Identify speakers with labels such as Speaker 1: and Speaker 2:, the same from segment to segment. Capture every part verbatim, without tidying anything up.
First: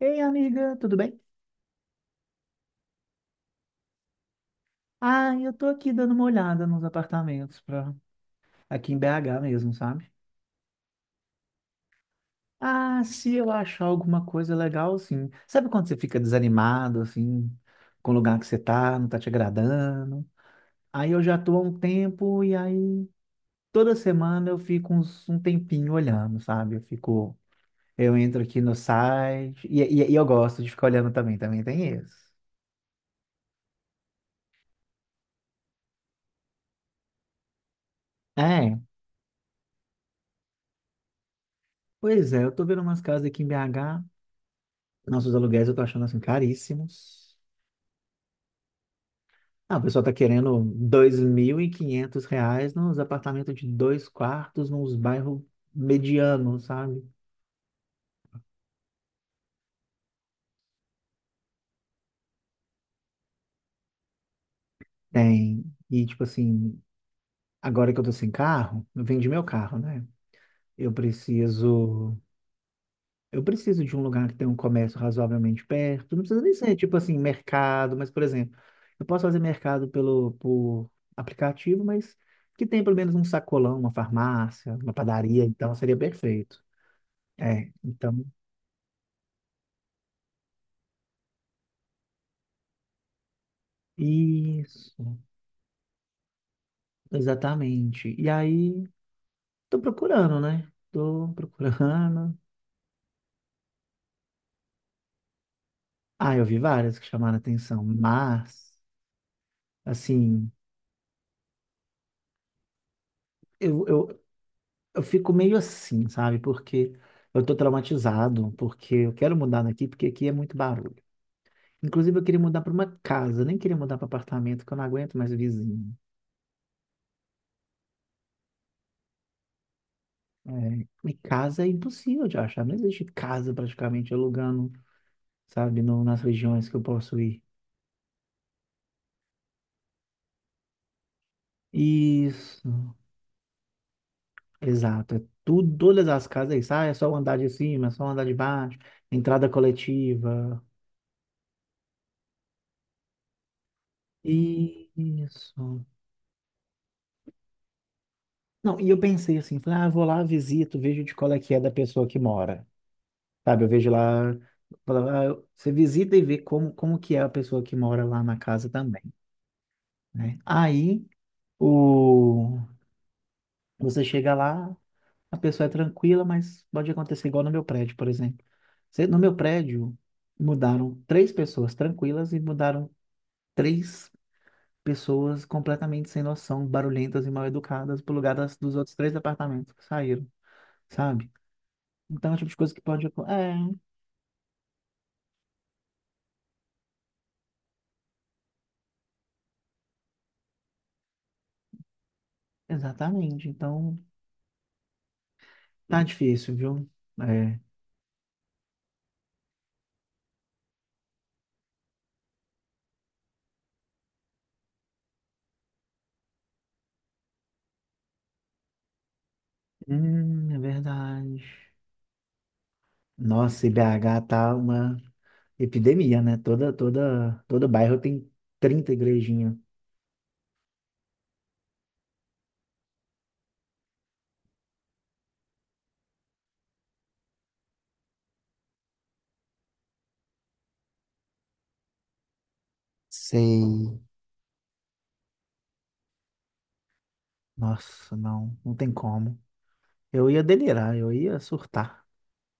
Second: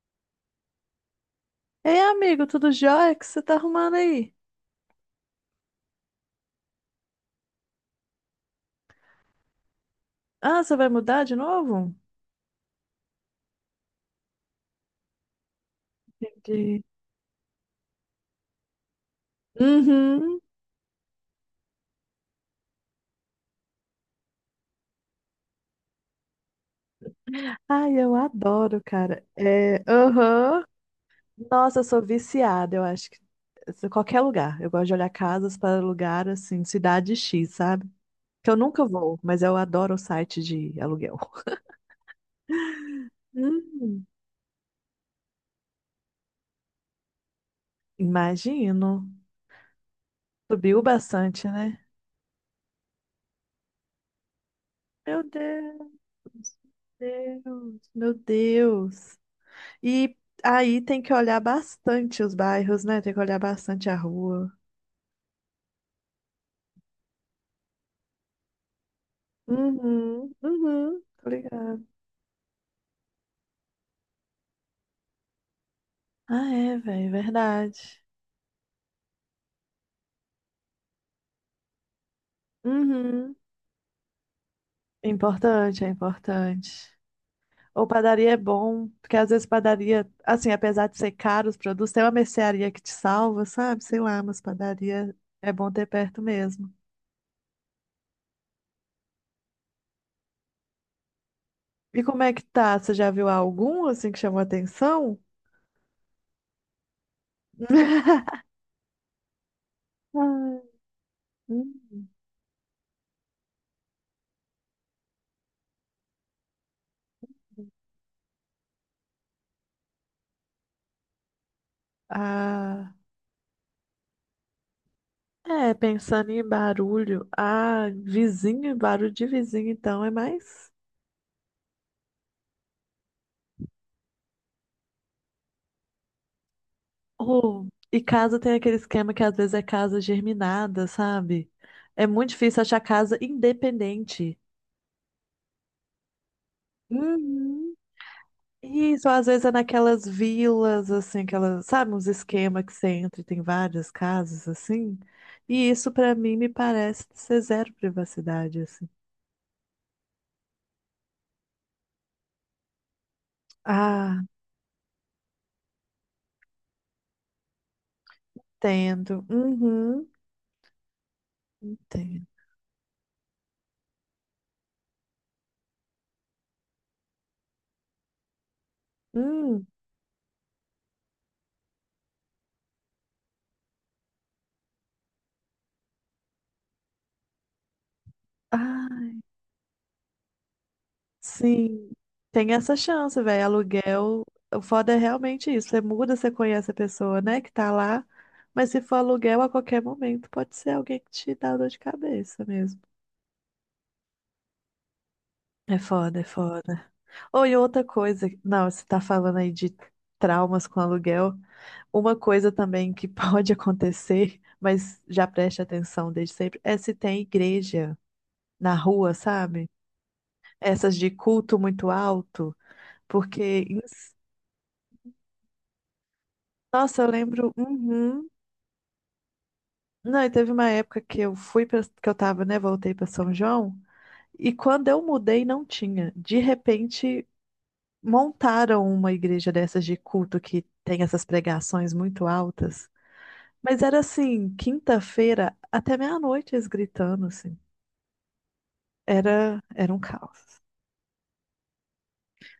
Speaker 1: Ei, amiga, tudo bem?
Speaker 2: Ei, amigo, tudo jóia? O que você tá arrumando aí?
Speaker 1: Ah, eu tô aqui dando uma olhada nos apartamentos pra... aqui em B H mesmo, sabe?
Speaker 2: Ah, você vai mudar de novo?
Speaker 1: Ah, se eu achar alguma coisa legal, sim. Sabe quando você fica
Speaker 2: Entendi.
Speaker 1: desanimado, assim, com o lugar que você tá, não tá te agradando?
Speaker 2: Uhum.
Speaker 1: Aí eu já tô há um tempo e aí toda semana eu fico uns- um tempinho olhando, sabe? Eu fico,
Speaker 2: Ai, eu
Speaker 1: eu entro aqui no
Speaker 2: adoro, cara.
Speaker 1: site e,
Speaker 2: É,
Speaker 1: e, e eu gosto
Speaker 2: aham.
Speaker 1: de ficar olhando também, também
Speaker 2: Nossa, eu
Speaker 1: tem
Speaker 2: sou
Speaker 1: isso.
Speaker 2: viciada, eu acho que se- qualquer lugar. Eu gosto de olhar casas para lugar assim, cidade X, sabe? Que eu
Speaker 1: É,
Speaker 2: nunca vou, mas eu adoro o site de aluguel.
Speaker 1: pois é, eu tô vendo umas casas aqui em B H.
Speaker 2: Hum,
Speaker 1: Nossos aluguéis eu tô achando assim caríssimos.
Speaker 2: imagino.
Speaker 1: Ah, o pessoal tá querendo
Speaker 2: Subiu
Speaker 1: dois
Speaker 2: bastante,
Speaker 1: mil e
Speaker 2: né?
Speaker 1: quinhentos reais nos apartamentos de dois quartos, nos
Speaker 2: Meu
Speaker 1: bairros
Speaker 2: Deus,
Speaker 1: medianos, sabe?
Speaker 2: meu Deus, meu Deus. E aí tem que olhar bastante os bairros, né? Tem que olhar bastante a rua.
Speaker 1: Tem. E tipo assim, agora que eu tô sem carro, eu vendi meu carro, né?
Speaker 2: Uhum,
Speaker 1: Eu
Speaker 2: uhum, tô ligado.
Speaker 1: preciso. Eu preciso de um lugar que tenha um comércio razoavelmente perto. Não precisa
Speaker 2: Ah,
Speaker 1: nem ser
Speaker 2: é,
Speaker 1: tipo
Speaker 2: velho,
Speaker 1: assim, mercado,
Speaker 2: verdade.
Speaker 1: mas, por exemplo, eu posso fazer mercado pelo, por aplicativo, mas que tenha pelo menos um
Speaker 2: Uhum.
Speaker 1: sacolão, uma farmácia, uma
Speaker 2: É
Speaker 1: padaria, então
Speaker 2: importante, é
Speaker 1: seria perfeito.
Speaker 2: importante.
Speaker 1: É,
Speaker 2: Ou
Speaker 1: então,
Speaker 2: padaria é bom, porque às vezes padaria, assim, apesar de ser caro os produtos, tem uma mercearia que te salva, sabe? Sei lá, mas
Speaker 1: isso,
Speaker 2: padaria é bom ter perto mesmo.
Speaker 1: exatamente. E aí, tô procurando, né? Tô
Speaker 2: E como é
Speaker 1: procurando.
Speaker 2: que tá? Você já viu algum, assim, que chamou atenção?
Speaker 1: Ah, eu vi várias que chamaram atenção, mas, assim,
Speaker 2: Ah, hum.
Speaker 1: eu, eu, eu fico meio assim, sabe? Porque eu tô traumatizado, porque eu quero mudar daqui, porque aqui é muito barulho. Inclusive, eu queria mudar para uma
Speaker 2: Ah,
Speaker 1: casa, nem queria mudar para apartamento, que eu não aguento mais
Speaker 2: é,
Speaker 1: vizinho.
Speaker 2: pensando em barulho, ah, vizinho, barulho de vizinho, então é mais.
Speaker 1: É, e casa é impossível de achar, não existe casa praticamente alugando, sabe, no, nas regiões que eu posso ir.
Speaker 2: Oh, e casa tem aquele esquema que às vezes é casa germinada, sabe? É muito difícil achar
Speaker 1: Isso,
Speaker 2: casa independente.
Speaker 1: exato. É tudo, todas as casas é isso. Ah, é só o andar de
Speaker 2: Uhum.
Speaker 1: cima, é só o andar de baixo,
Speaker 2: Isso, às vezes
Speaker 1: entrada
Speaker 2: é naquelas
Speaker 1: coletiva.
Speaker 2: vilas, assim, aquelas, sabe, uns esquemas que você entra e tem várias casas, assim. E
Speaker 1: Isso.
Speaker 2: isso pra mim me parece ser zero privacidade,
Speaker 1: Não, e
Speaker 2: assim.
Speaker 1: eu pensei assim, falei, ah, eu vou lá, visito, vejo de qual é que é da pessoa que mora. Sabe, eu vejo
Speaker 2: Ah,
Speaker 1: lá, falo, ah, eu- você visita e vê como, como, que é a pessoa que mora lá na casa também,
Speaker 2: entendo. Uhum,
Speaker 1: né? Aí,
Speaker 2: entendo.
Speaker 1: o Você chega lá, a pessoa é tranquila, mas pode acontecer igual no meu prédio, por exemplo. Se- No meu
Speaker 2: Hum.
Speaker 1: prédio, mudaram três pessoas tranquilas e mudaram três pessoas completamente sem noção, barulhentas e mal educadas pro lugar das, dos outros
Speaker 2: Ah.
Speaker 1: três apartamentos que saíram, sabe?
Speaker 2: Sim,
Speaker 1: Então, é o tipo
Speaker 2: tem
Speaker 1: de coisa
Speaker 2: essa
Speaker 1: que pode...
Speaker 2: chance,
Speaker 1: acon-
Speaker 2: velho.
Speaker 1: É,
Speaker 2: Aluguel, o foda é realmente isso. Você muda, você conhece a pessoa, né, que tá lá, mas se for aluguel a qualquer momento, pode ser alguém que te dá dor de cabeça mesmo.
Speaker 1: exatamente. Então,
Speaker 2: É
Speaker 1: tá
Speaker 2: foda, é
Speaker 1: difícil,
Speaker 2: foda.
Speaker 1: viu?
Speaker 2: Ou e
Speaker 1: É.
Speaker 2: outra coisa, não, você tá falando aí de traumas com aluguel. Uma coisa também que pode acontecer, mas já preste atenção desde sempre, é se tem igreja na rua, sabe?
Speaker 1: Hum, é
Speaker 2: Essas de
Speaker 1: verdade.
Speaker 2: culto muito alto, porque
Speaker 1: Nossa, e
Speaker 2: em...
Speaker 1: B H tá uma epidemia, né? Toda,
Speaker 2: Nossa, eu
Speaker 1: toda,
Speaker 2: lembro.
Speaker 1: todo bairro
Speaker 2: Uhum.
Speaker 1: tem trinta igrejinhas.
Speaker 2: Não, e teve uma época que eu fui para que eu tava, né? Voltei para São João. E quando eu mudei, não tinha. De repente, montaram uma igreja dessas de culto que tem essas pregações muito altas. Mas era
Speaker 1: Sei.
Speaker 2: assim, quinta-feira até meia-noite eles gritando assim.
Speaker 1: Nossa, não, não tem como.
Speaker 2: Era, era um
Speaker 1: Eu ia
Speaker 2: caos.
Speaker 1: delirar, eu ia surtar.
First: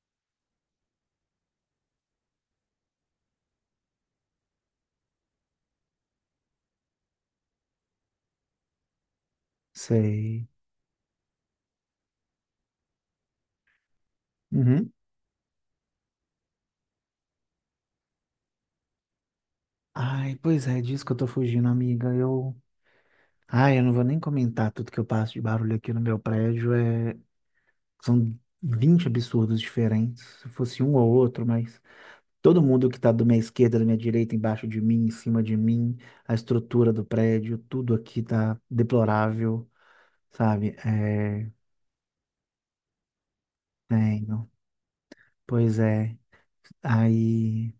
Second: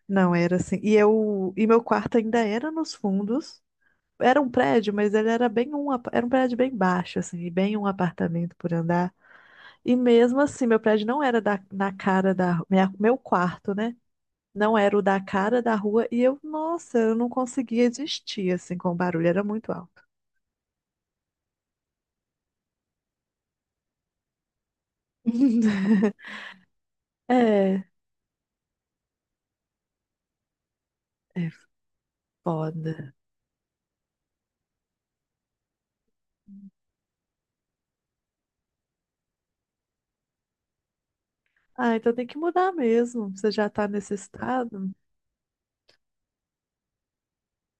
Speaker 2: Não, era assim. E eu, e meu quarto ainda era nos fundos. Era um prédio, mas ele era bem um, apa- era um prédio bem baixo assim, e bem um apartamento por andar. E mesmo
Speaker 1: Sei.
Speaker 2: assim, meu prédio não era da, na cara da ru- minha, meu quarto, né? Não
Speaker 1: Uhum.
Speaker 2: era o da cara da rua e eu, nossa, eu não conseguia existir assim com o barulho, era muito alto.
Speaker 1: Ai, pois é, disso que eu tô fugindo, amiga. Eu. Ai, eu não vou nem comentar tudo que eu passo de barulho aqui no meu prédio. É...
Speaker 2: É,
Speaker 1: São vinte absurdos diferentes. Se fosse um ou outro,
Speaker 2: é
Speaker 1: mas todo mundo que tá
Speaker 2: foda.
Speaker 1: da minha esquerda, da minha direita, embaixo de mim, em cima de mim, a estrutura do prédio, tudo aqui tá deplorável, sabe? É,
Speaker 2: Ah, então tem que mudar mesmo. Você já tá nesse
Speaker 1: tenho.
Speaker 2: estado?
Speaker 1: Pois é. Aí,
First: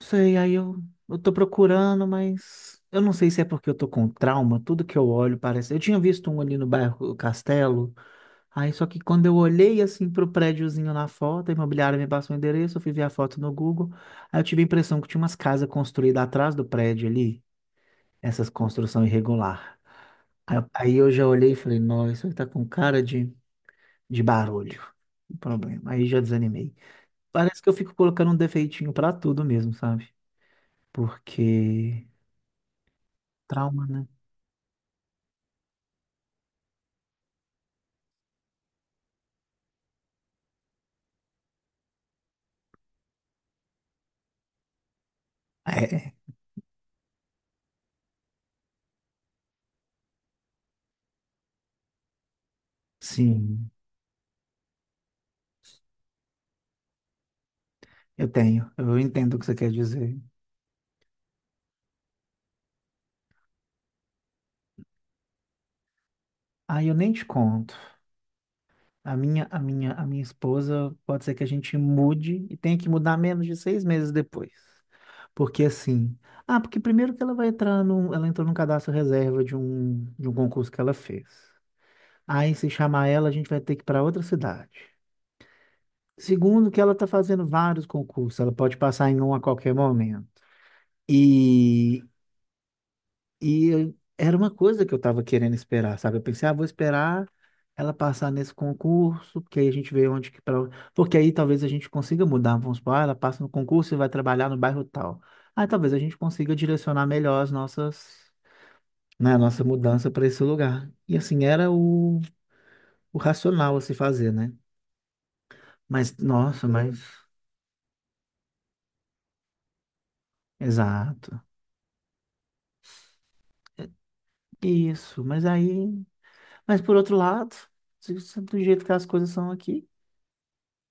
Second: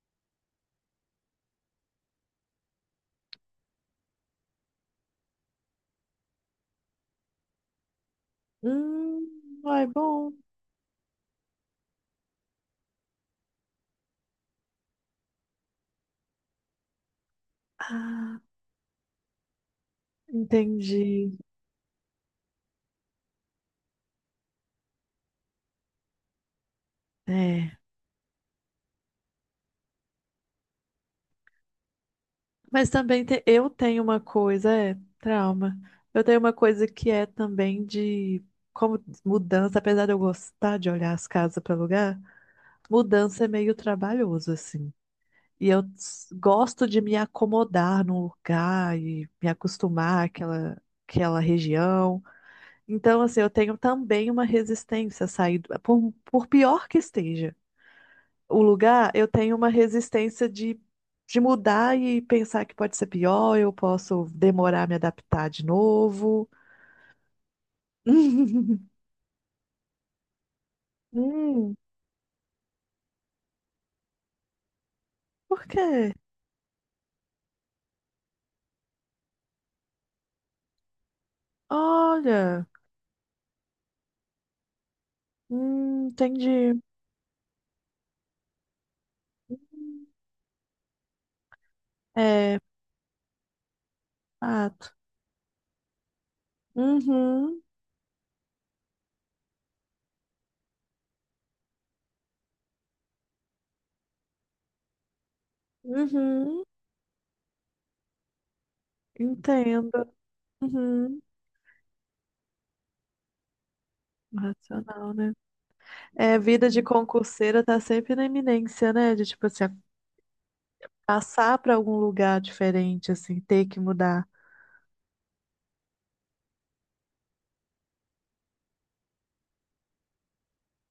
Speaker 1: não sei, aí eu, eu tô procurando, mas eu não sei se é porque eu tô com trauma, tudo que eu olho parece. Eu tinha visto um ali no bairro Castelo, aí só que quando
Speaker 2: Hum,
Speaker 1: eu olhei
Speaker 2: vai
Speaker 1: assim pro
Speaker 2: bom.
Speaker 1: prédiozinho na foto, a imobiliária me passou o endereço, eu fui ver a foto no Google, aí eu tive a impressão que tinha umas casas construídas atrás do prédio ali,
Speaker 2: Ah,
Speaker 1: essas construção irregular. Aí eu aí eu já
Speaker 2: entendi.
Speaker 1: olhei e falei, nossa, isso aí tá com cara de, de, barulho, o problema. Aí já desanimei. Parece que eu
Speaker 2: É.
Speaker 1: fico colocando um defeitinho pra tudo mesmo, sabe? Porque
Speaker 2: Mas também te- eu
Speaker 1: trauma,
Speaker 2: tenho
Speaker 1: né?
Speaker 2: uma coisa, é, trauma. Eu tenho uma coisa que é também de como mudança, apesar de eu gostar de olhar as casas para alugar, mudança é meio trabalhoso, assim. E eu
Speaker 1: É,
Speaker 2: s- gosto de me acomodar num lugar e me acostumar àquela, àquela região. Então, assim, eu
Speaker 1: sim,
Speaker 2: tenho também uma resistência a sair, do- por, por pior que esteja
Speaker 1: eu
Speaker 2: o
Speaker 1: tenho. Eu
Speaker 2: lugar, eu
Speaker 1: entendo o que você
Speaker 2: tenho uma
Speaker 1: quer dizer.
Speaker 2: resistência de, de mudar e pensar que pode ser pior, eu posso demorar a me adaptar de novo.
Speaker 1: Ah, eu nem te conto. A minha, a minha, a minha esposa pode ser que a gente
Speaker 2: Hum,
Speaker 1: mude e tenha que mudar menos de seis meses depois. Porque
Speaker 2: por quê?
Speaker 1: assim, ah, porque primeiro que ela vai entrar num, ela entrou num cadastro reserva de um, de um concurso que ela fez. Aí
Speaker 2: Olha,
Speaker 1: se chamar ela, a gente vai ter que ir para outra cidade.
Speaker 2: hum,
Speaker 1: Segundo,
Speaker 2: entendi.
Speaker 1: que ela está fazendo vários concursos, ela pode passar em um a qualquer momento. E,
Speaker 2: É,
Speaker 1: e eu- era uma coisa
Speaker 2: fato.
Speaker 1: que eu estava querendo esperar, sabe? Eu pensei, ah, vou esperar
Speaker 2: Uhum,
Speaker 1: ela passar nesse concurso, porque aí a gente vê onde que. Pra... Porque aí talvez a gente consiga mudar. Vamos supor, ah, ela passa no concurso e vai trabalhar no bairro tal. Aí talvez a gente consiga
Speaker 2: uhum,
Speaker 1: direcionar melhor as nossas, né, a nossa mudança
Speaker 2: entendo.
Speaker 1: para esse lugar. E
Speaker 2: Uhum.
Speaker 1: assim, era o, o racional a se fazer, né?
Speaker 2: Racional, né?
Speaker 1: Mas,
Speaker 2: É,
Speaker 1: nossa,
Speaker 2: vida de
Speaker 1: mas.
Speaker 2: concurseira tá sempre na iminência, né? De tipo assim,
Speaker 1: Exato.
Speaker 2: passar pra algum lugar diferente, assim, ter que mudar.
Speaker 1: Isso, mas aí Mas por outro lado, se- se- do jeito que as coisas são aqui,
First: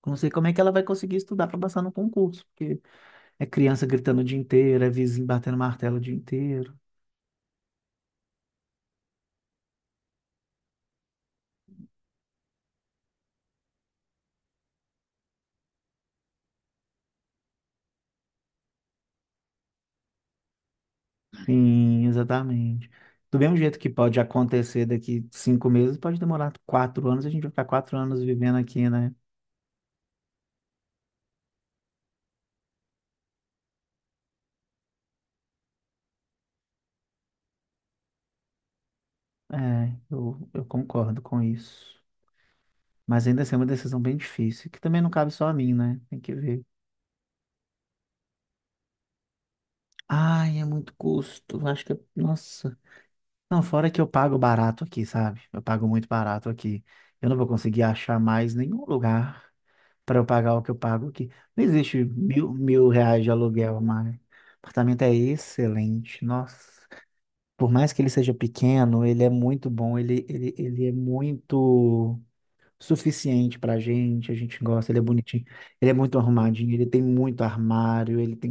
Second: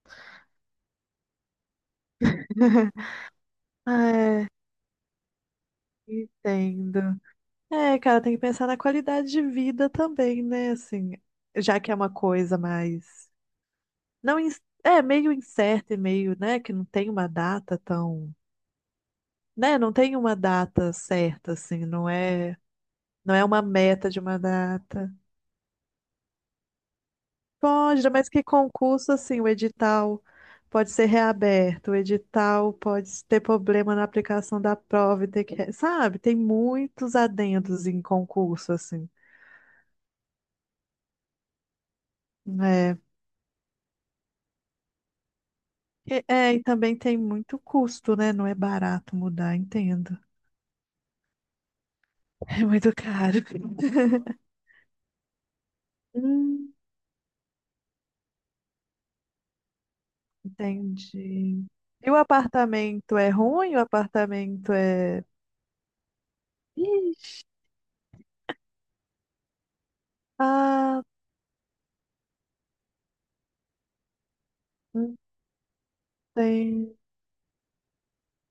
Speaker 1: não sei como é que ela vai conseguir estudar para passar no concurso, porque é criança gritando o dia
Speaker 2: É.
Speaker 1: inteiro, é vizinho batendo martelo o dia inteiro.
Speaker 2: Entendo. É, cara, tem que pensar na qualidade de vida também, né? Assim, já que é uma coisa mais. Não, ins- é meio incerta e meio, né? Que não tem uma data tão. Né? Não tem uma data certa, assim,
Speaker 1: Sim,
Speaker 2: não é.
Speaker 1: exatamente.
Speaker 2: Não
Speaker 1: Do
Speaker 2: é
Speaker 1: mesmo
Speaker 2: uma
Speaker 1: jeito que
Speaker 2: meta
Speaker 1: pode
Speaker 2: de uma
Speaker 1: acontecer
Speaker 2: data.
Speaker 1: daqui cinco meses, pode demorar quatro anos, a gente vai ficar quatro
Speaker 2: Pode,
Speaker 1: anos
Speaker 2: mas que
Speaker 1: vivendo aqui,
Speaker 2: concurso,
Speaker 1: né?
Speaker 2: assim, o edital pode ser reaberto, o edital pode ter problema na aplicação da prova e ter que. Sabe? Tem muitos adendos em concurso, assim,
Speaker 1: É, eu, eu concordo com isso.
Speaker 2: né.
Speaker 1: Mas ainda assim é uma decisão bem difícil, que também não cabe só a mim, né? Tem
Speaker 2: E-
Speaker 1: que
Speaker 2: É, e
Speaker 1: ver.
Speaker 2: também tem muito custo, né? Não é barato mudar, entendo.
Speaker 1: Ai, é muito custo. Acho que, é-
Speaker 2: É
Speaker 1: nossa,
Speaker 2: muito caro.
Speaker 1: não, fora que eu pago barato aqui, sabe? Eu pago muito barato
Speaker 2: Hum,
Speaker 1: aqui. Eu não vou conseguir achar mais nenhum lugar para eu pagar o que eu pago aqui.
Speaker 2: entendi.
Speaker 1: Não existe
Speaker 2: E o
Speaker 1: mil, mil
Speaker 2: apartamento
Speaker 1: reais
Speaker 2: é
Speaker 1: de
Speaker 2: ruim? O
Speaker 1: aluguel, mas o
Speaker 2: apartamento
Speaker 1: apartamento é
Speaker 2: é.
Speaker 1: excelente. Nossa,
Speaker 2: Ixi,
Speaker 1: por mais que ele seja pequeno, ele é muito bom. Ele, ele, ele é
Speaker 2: ah,
Speaker 1: muito suficiente pra gente, a gente gosta, ele é bonitinho, ele é muito arrumadinho, ele
Speaker 2: entendi.
Speaker 1: tem muito armário, ele tem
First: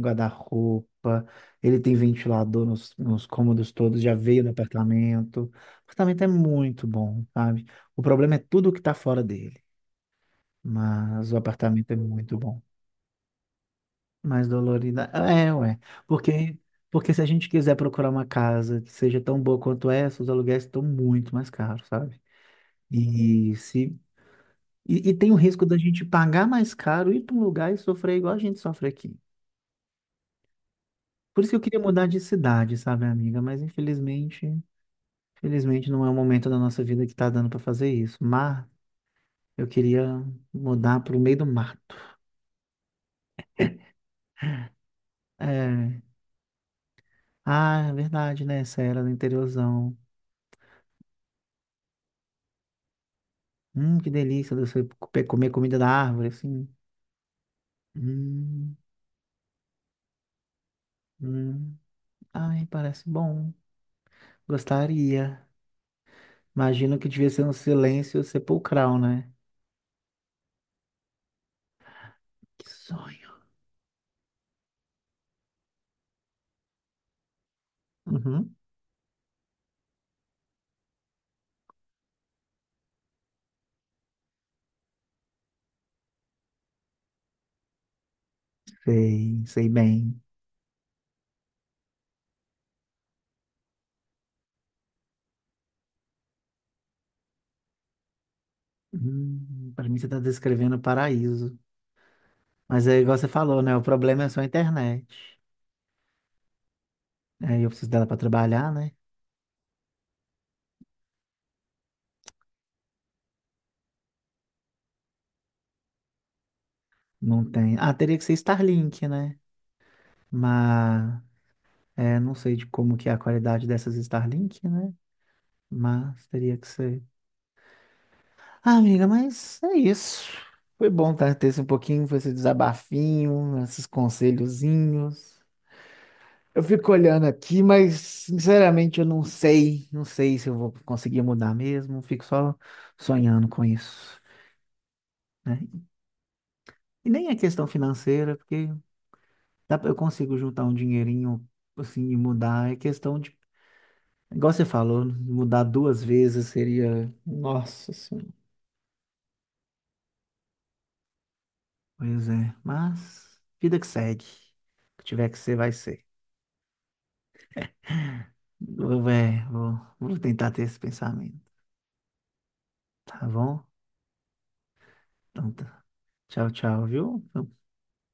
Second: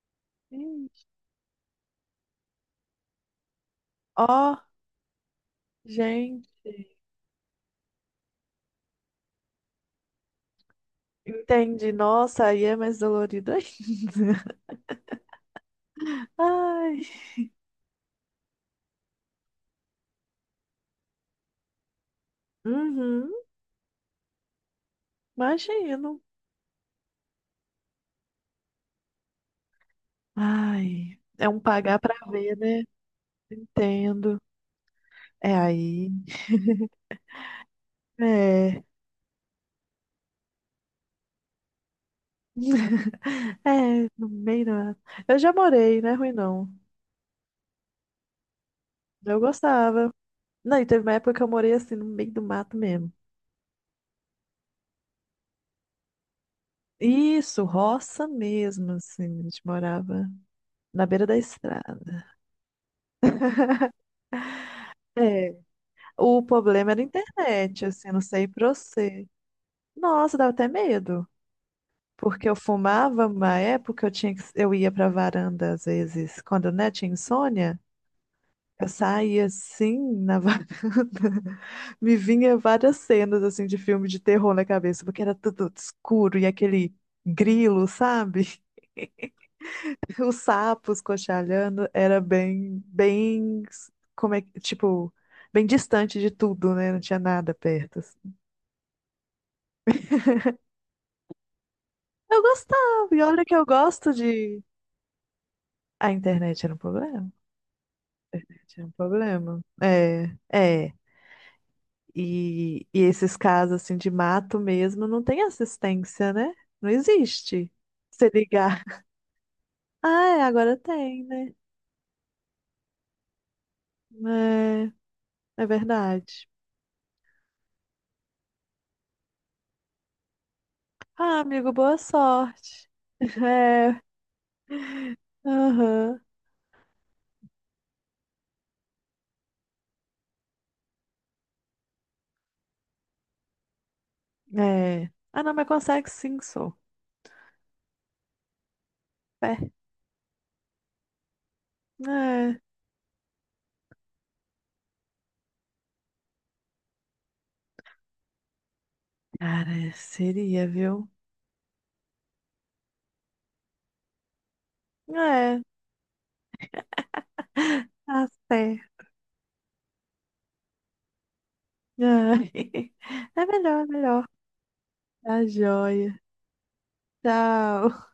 Speaker 2: Ixi,
Speaker 1: guarda-roupa, ele tem ventilador nos, nos cômodos todos, já
Speaker 2: ó,
Speaker 1: veio no apartamento. O apartamento é muito
Speaker 2: gente.
Speaker 1: bom, sabe? O problema é tudo que tá fora dele, mas o apartamento
Speaker 2: Entendi.
Speaker 1: é muito
Speaker 2: Nossa,
Speaker 1: bom.
Speaker 2: aí é mais dolorido
Speaker 1: Mais
Speaker 2: ainda.
Speaker 1: dolorida. É, ué. Porque,
Speaker 2: Ai.
Speaker 1: porque se a gente quiser procurar uma casa que seja tão boa quanto essa, os aluguéis estão muito mais caros, sabe?
Speaker 2: Uhum,
Speaker 1: E se E, e tem o risco da gente
Speaker 2: imagino.
Speaker 1: pagar mais caro, ir para um lugar e sofrer igual a gente sofre aqui.
Speaker 2: Ai.
Speaker 1: Por
Speaker 2: É
Speaker 1: isso que eu
Speaker 2: um
Speaker 1: queria
Speaker 2: pagar
Speaker 1: mudar
Speaker 2: pra
Speaker 1: de
Speaker 2: ver,
Speaker 1: cidade,
Speaker 2: né?
Speaker 1: sabe, amiga? Mas
Speaker 2: Entendo.
Speaker 1: infelizmente,
Speaker 2: É
Speaker 1: infelizmente não é
Speaker 2: aí.
Speaker 1: o momento da nossa vida que tá dando para fazer isso. Mas
Speaker 2: É.
Speaker 1: eu queria mudar para o meio do mato.
Speaker 2: É, no meio da... Eu já morei,
Speaker 1: É.
Speaker 2: não é ruim não.
Speaker 1: Ah, é verdade, né? Essa era do
Speaker 2: Eu
Speaker 1: interiorzão.
Speaker 2: gostava. Não, e teve uma época que eu morei assim, no meio do mato mesmo.
Speaker 1: Hum, que delícia você pe- comer comida da árvore, assim.
Speaker 2: Isso, roça
Speaker 1: Hum,
Speaker 2: mesmo, assim. A gente morava na beira da
Speaker 1: hum.
Speaker 2: estrada.
Speaker 1: Ai, parece bom. Gostaria.
Speaker 2: É. O problema
Speaker 1: Imagino
Speaker 2: era a
Speaker 1: que devia ser um
Speaker 2: internet, assim,
Speaker 1: silêncio
Speaker 2: não sei pra
Speaker 1: sepulcral,
Speaker 2: você.
Speaker 1: né?
Speaker 2: Nossa, dava até medo. Porque eu
Speaker 1: Que
Speaker 2: fumava
Speaker 1: sonho.
Speaker 2: uma época, eu tinha que, eu ia pra varanda às vezes, quando, né, tinha insônia.
Speaker 1: Uhum.
Speaker 2: Eu saía assim na varanda, me vinha várias cenas assim de filme de terror na cabeça, porque era tudo escuro e aquele grilo, sabe?
Speaker 1: Sei, sei bem.
Speaker 2: Os sapos cochalhando era bem, bem, como é, que- tipo, bem distante de tudo, né? Não tinha nada perto, assim.
Speaker 1: Hum, para mim você está descrevendo o paraíso.
Speaker 2: Eu
Speaker 1: Mas é
Speaker 2: gostava,
Speaker 1: igual
Speaker 2: e
Speaker 1: você
Speaker 2: olha que
Speaker 1: falou,
Speaker 2: eu
Speaker 1: né? O
Speaker 2: gosto
Speaker 1: problema é só a
Speaker 2: de.
Speaker 1: internet.
Speaker 2: A internet era um problema.
Speaker 1: Aí eu preciso dela para
Speaker 2: A...
Speaker 1: trabalhar,
Speaker 2: Era
Speaker 1: né?
Speaker 2: um problema. É, é. E, e esses casos assim de mato mesmo não tem assistência, né? Não
Speaker 1: Não
Speaker 2: existe.
Speaker 1: tem. Ah, teria que
Speaker 2: Se
Speaker 1: ser
Speaker 2: ligar.
Speaker 1: Starlink, né?
Speaker 2: Ah, é, agora
Speaker 1: Mas
Speaker 2: tem, né?
Speaker 1: é, não sei de como que é a qualidade dessas Starlink, né?
Speaker 2: É, é
Speaker 1: Mas
Speaker 2: verdade.
Speaker 1: teria que ser. Ah, amiga, mas é isso. Foi bom tá,
Speaker 2: Ah,
Speaker 1: ter esse um
Speaker 2: amigo, boa
Speaker 1: pouquinho, foi esse
Speaker 2: sorte.
Speaker 1: desabafinho, esses
Speaker 2: É,
Speaker 1: conselhozinhos.
Speaker 2: aham.
Speaker 1: Eu fico olhando aqui, mas sinceramente eu não sei, não sei se eu vou conseguir mudar mesmo, fico só sonhando com isso,
Speaker 2: É. Ah, não,
Speaker 1: né?
Speaker 2: mas consegue sim, sou.
Speaker 1: E nem é questão financeira, porque
Speaker 2: É.
Speaker 1: dá pra- eu consigo juntar um dinheirinho assim e
Speaker 2: É.
Speaker 1: mudar, é questão de, igual você falou, mudar duas vezes seria, Nossa Senhora.
Speaker 2: Cara, seria, viu?
Speaker 1: Pois é, mas vida que segue, o que tiver que ser
Speaker 2: É,
Speaker 1: vai ser.
Speaker 2: tá
Speaker 1: Eu,
Speaker 2: certo.
Speaker 1: é, vou, vou tentar ter esse pensamento,
Speaker 2: É.
Speaker 1: tá
Speaker 2: É
Speaker 1: bom?
Speaker 2: melhor, é melhor. Tá
Speaker 1: Então, tá.
Speaker 2: joia.
Speaker 1: Tchau, tchau, viu?
Speaker 2: Tchau.